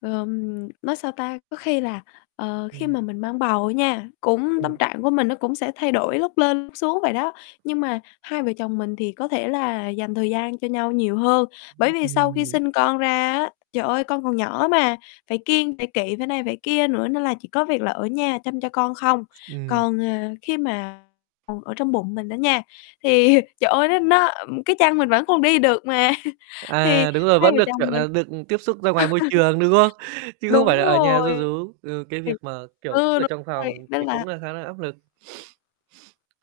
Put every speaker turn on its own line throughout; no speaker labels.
Ờm, nói sao ta, có khi là, ờ, khi
Ừm.
mà mình mang bầu á nha, cũng tâm
Ừm.
trạng của mình nó cũng sẽ thay đổi lúc lên, lúc xuống vậy đó. Nhưng mà hai vợ chồng mình thì có thể là dành thời gian cho nhau nhiều hơn, bởi vì
Ưm,
sau
ừm,
khi
ừm.
sinh con ra á, trời ơi, con còn nhỏ mà, phải kiêng, phải kỵ, phải này, phải kia nữa nên là chỉ có việc là ở nhà chăm cho con không.
Ừm.
Còn, à, khi mà còn ở trong bụng mình đó nha, thì trời ơi, nó nó cái chân mình vẫn còn đi được mà thì
À, đúng rồi,
hai
vẫn
vợ
được,
chồng
kiểu
mình
nà, được tiếp xúc ra ngoài môi trường, đúng không? Chứ không phải
Đúng
là ở nhà ru
rồi.
rú, ừ, cái việc
[unintelligible]
mà, kiểu,
Ừ,
cứ ở
đúng
trong
rồi,
phòng
nên
thì
là
cũng là khá là áp lực.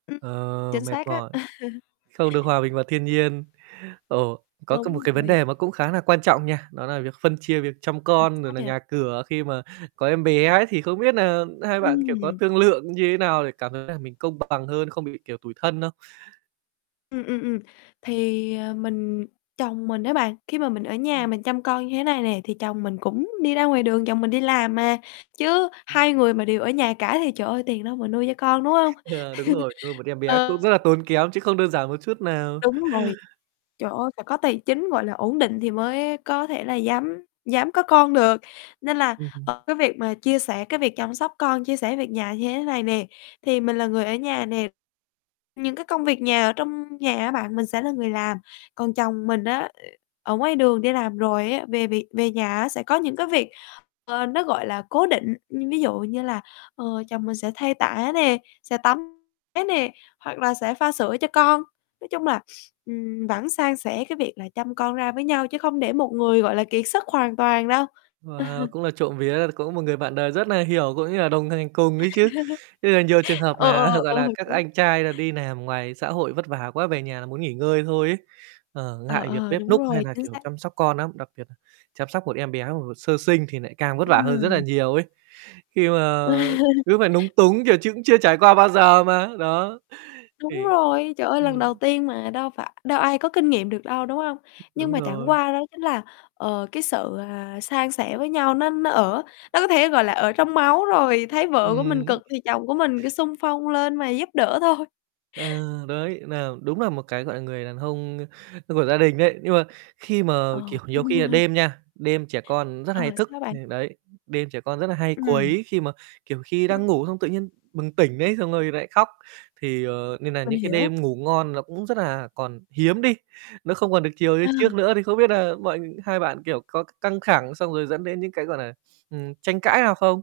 Ừm,
Ờ,
chính
mệt
xác á.
mỏi. Không được hòa bình và thiên nhiên. Ồ, có cái một
Đúng
cái vấn
rồi.
đề mà cũng khá nà quan trọng nha, đó là việc phân chia việc chăm
Ờ,
con, rồi
sao
là
vậy?
nhà cửa khi mà có em bé ấy thì không biết nà hai bạn, kiểu, có
Ừm.
thương lượng như thế nào để cảm thấy là mình công bằng hơn, không bị, kiểu, tủi thân không?
Ừm, ừm, ừm, thì, à, mình chồng mình á bạn, khi mà mình ở
Ừm.
nhà mình chăm con như thế này nè, thì chồng mình cũng đi ra ngoài đường, chồng mình đi làm mà. Chứ
Ừm.
hai người mà đều ở nhà cả thì, trời ơi, tiền đâu mà nuôi cho con, đúng hông?
Ờ, đúng rồi, nuôi một em bé cũng
Ờ.
rất là tốn kém chứ không đơn giản một chút nào.
Đúng rồi, trời ơi, phải có tài chính, gọi là, ổn định thì mới có thể là dám dám có con được. Nên là,
Ừ, ừ.
ờ, cái việc mà chia sẻ cái việc chăm sóc con, chia sẻ việc nhà như thế này nè, thì mình là người ở nhà nè, những cái công việc nhà ở trong nhà á bạn, mình sẽ là người làm. Còn chồng mình á, ở ngoài đường đi làm rồi á, về việc về nhà á sẽ có những cái việc, ờ, nó, gọi là, cố định, ưm, ví dụ như là, ờ, chồng mình sẽ thay tã nè, sẽ tắm bé nè, hoặc là sẽ pha sữa cho con. Nói chung là, ừm, vẫn san sẻ cái việc là chăm con ra với nhau chứ không để một người, gọi là, kiệt sức hoàn toàn đâu.
Wow, cũng là trộm vía, cũng một người bạn đời rất nà hiểu, cũng như là đồng thành cùng ấy chứ. Thế là nhiều trường hợp
Ờ,
nà, gọi
ờ, ờ.
là, các
Đúng
anh trai là đi làm ngoài xã hội vất vả quá, về nhà là muốn nghỉ ngơi thôi ấy. Ờ,
Ờ,
ngại việc
ờ,
bếp
đúng
núc hay
rồi,
nà,
chính
kiểu,
xác.
chăm sóc con nắm, đặc biệt nà chăm sóc một em bé [unintelligible] sơ sinh thì nại càng vất vả hơn rất là
Ừm.
nhiều ấy. Khi mà cứ phải núng túng, kiểu, chững chưa trải qua bao giờ mà, đó,
Đúng
thì
rồi, trời ơi, lần đầu
ừm.
tiên mà, đâu phải đâu ai có kinh nghiệm được đâu, đúng hông? Nhưng
Đúng
mà chẳng
rồi.
qua đó chính là, ờ, cái sự, à, san sẻ với nhau nó nó ở nó có thể, gọi là, ở trong máu rồi. Thấy vợ của mình
Ừm.
cực thì chồng của mình cứ xung phong lên mà giúp đỡ thôi.
Ờ, đấy, nà đúng là một cái, gọi là, người đàn hông, ơ, của gia đình đấy. Nhưng mà, khi mà,
Ờ
kiểu, nhiều khi là đêm nha, đêm trẻ con rất
Ờ,
hay thức,
sao
thì
bạn?
đấy, đêm trẻ con rất là hay
Ừm.
quấy, khi mà, kiểu, khi
Ừm.
đang ngủ xong tự nhiên bừng tỉnh đấy xong rồi nlại khóc thì, ờ, nên nà
Mình
những cái
hiểu.
đêm ngủ ngon nó cũng rất là còn hiếm đi, nó không còn được chiều như
Ừ.
trước nữa thì không biết nà mọi hai bạn, kiểu, có c căng thẳng xong rồi dẫn đến những cái, gọi là, ừm, tranh cãi nào không?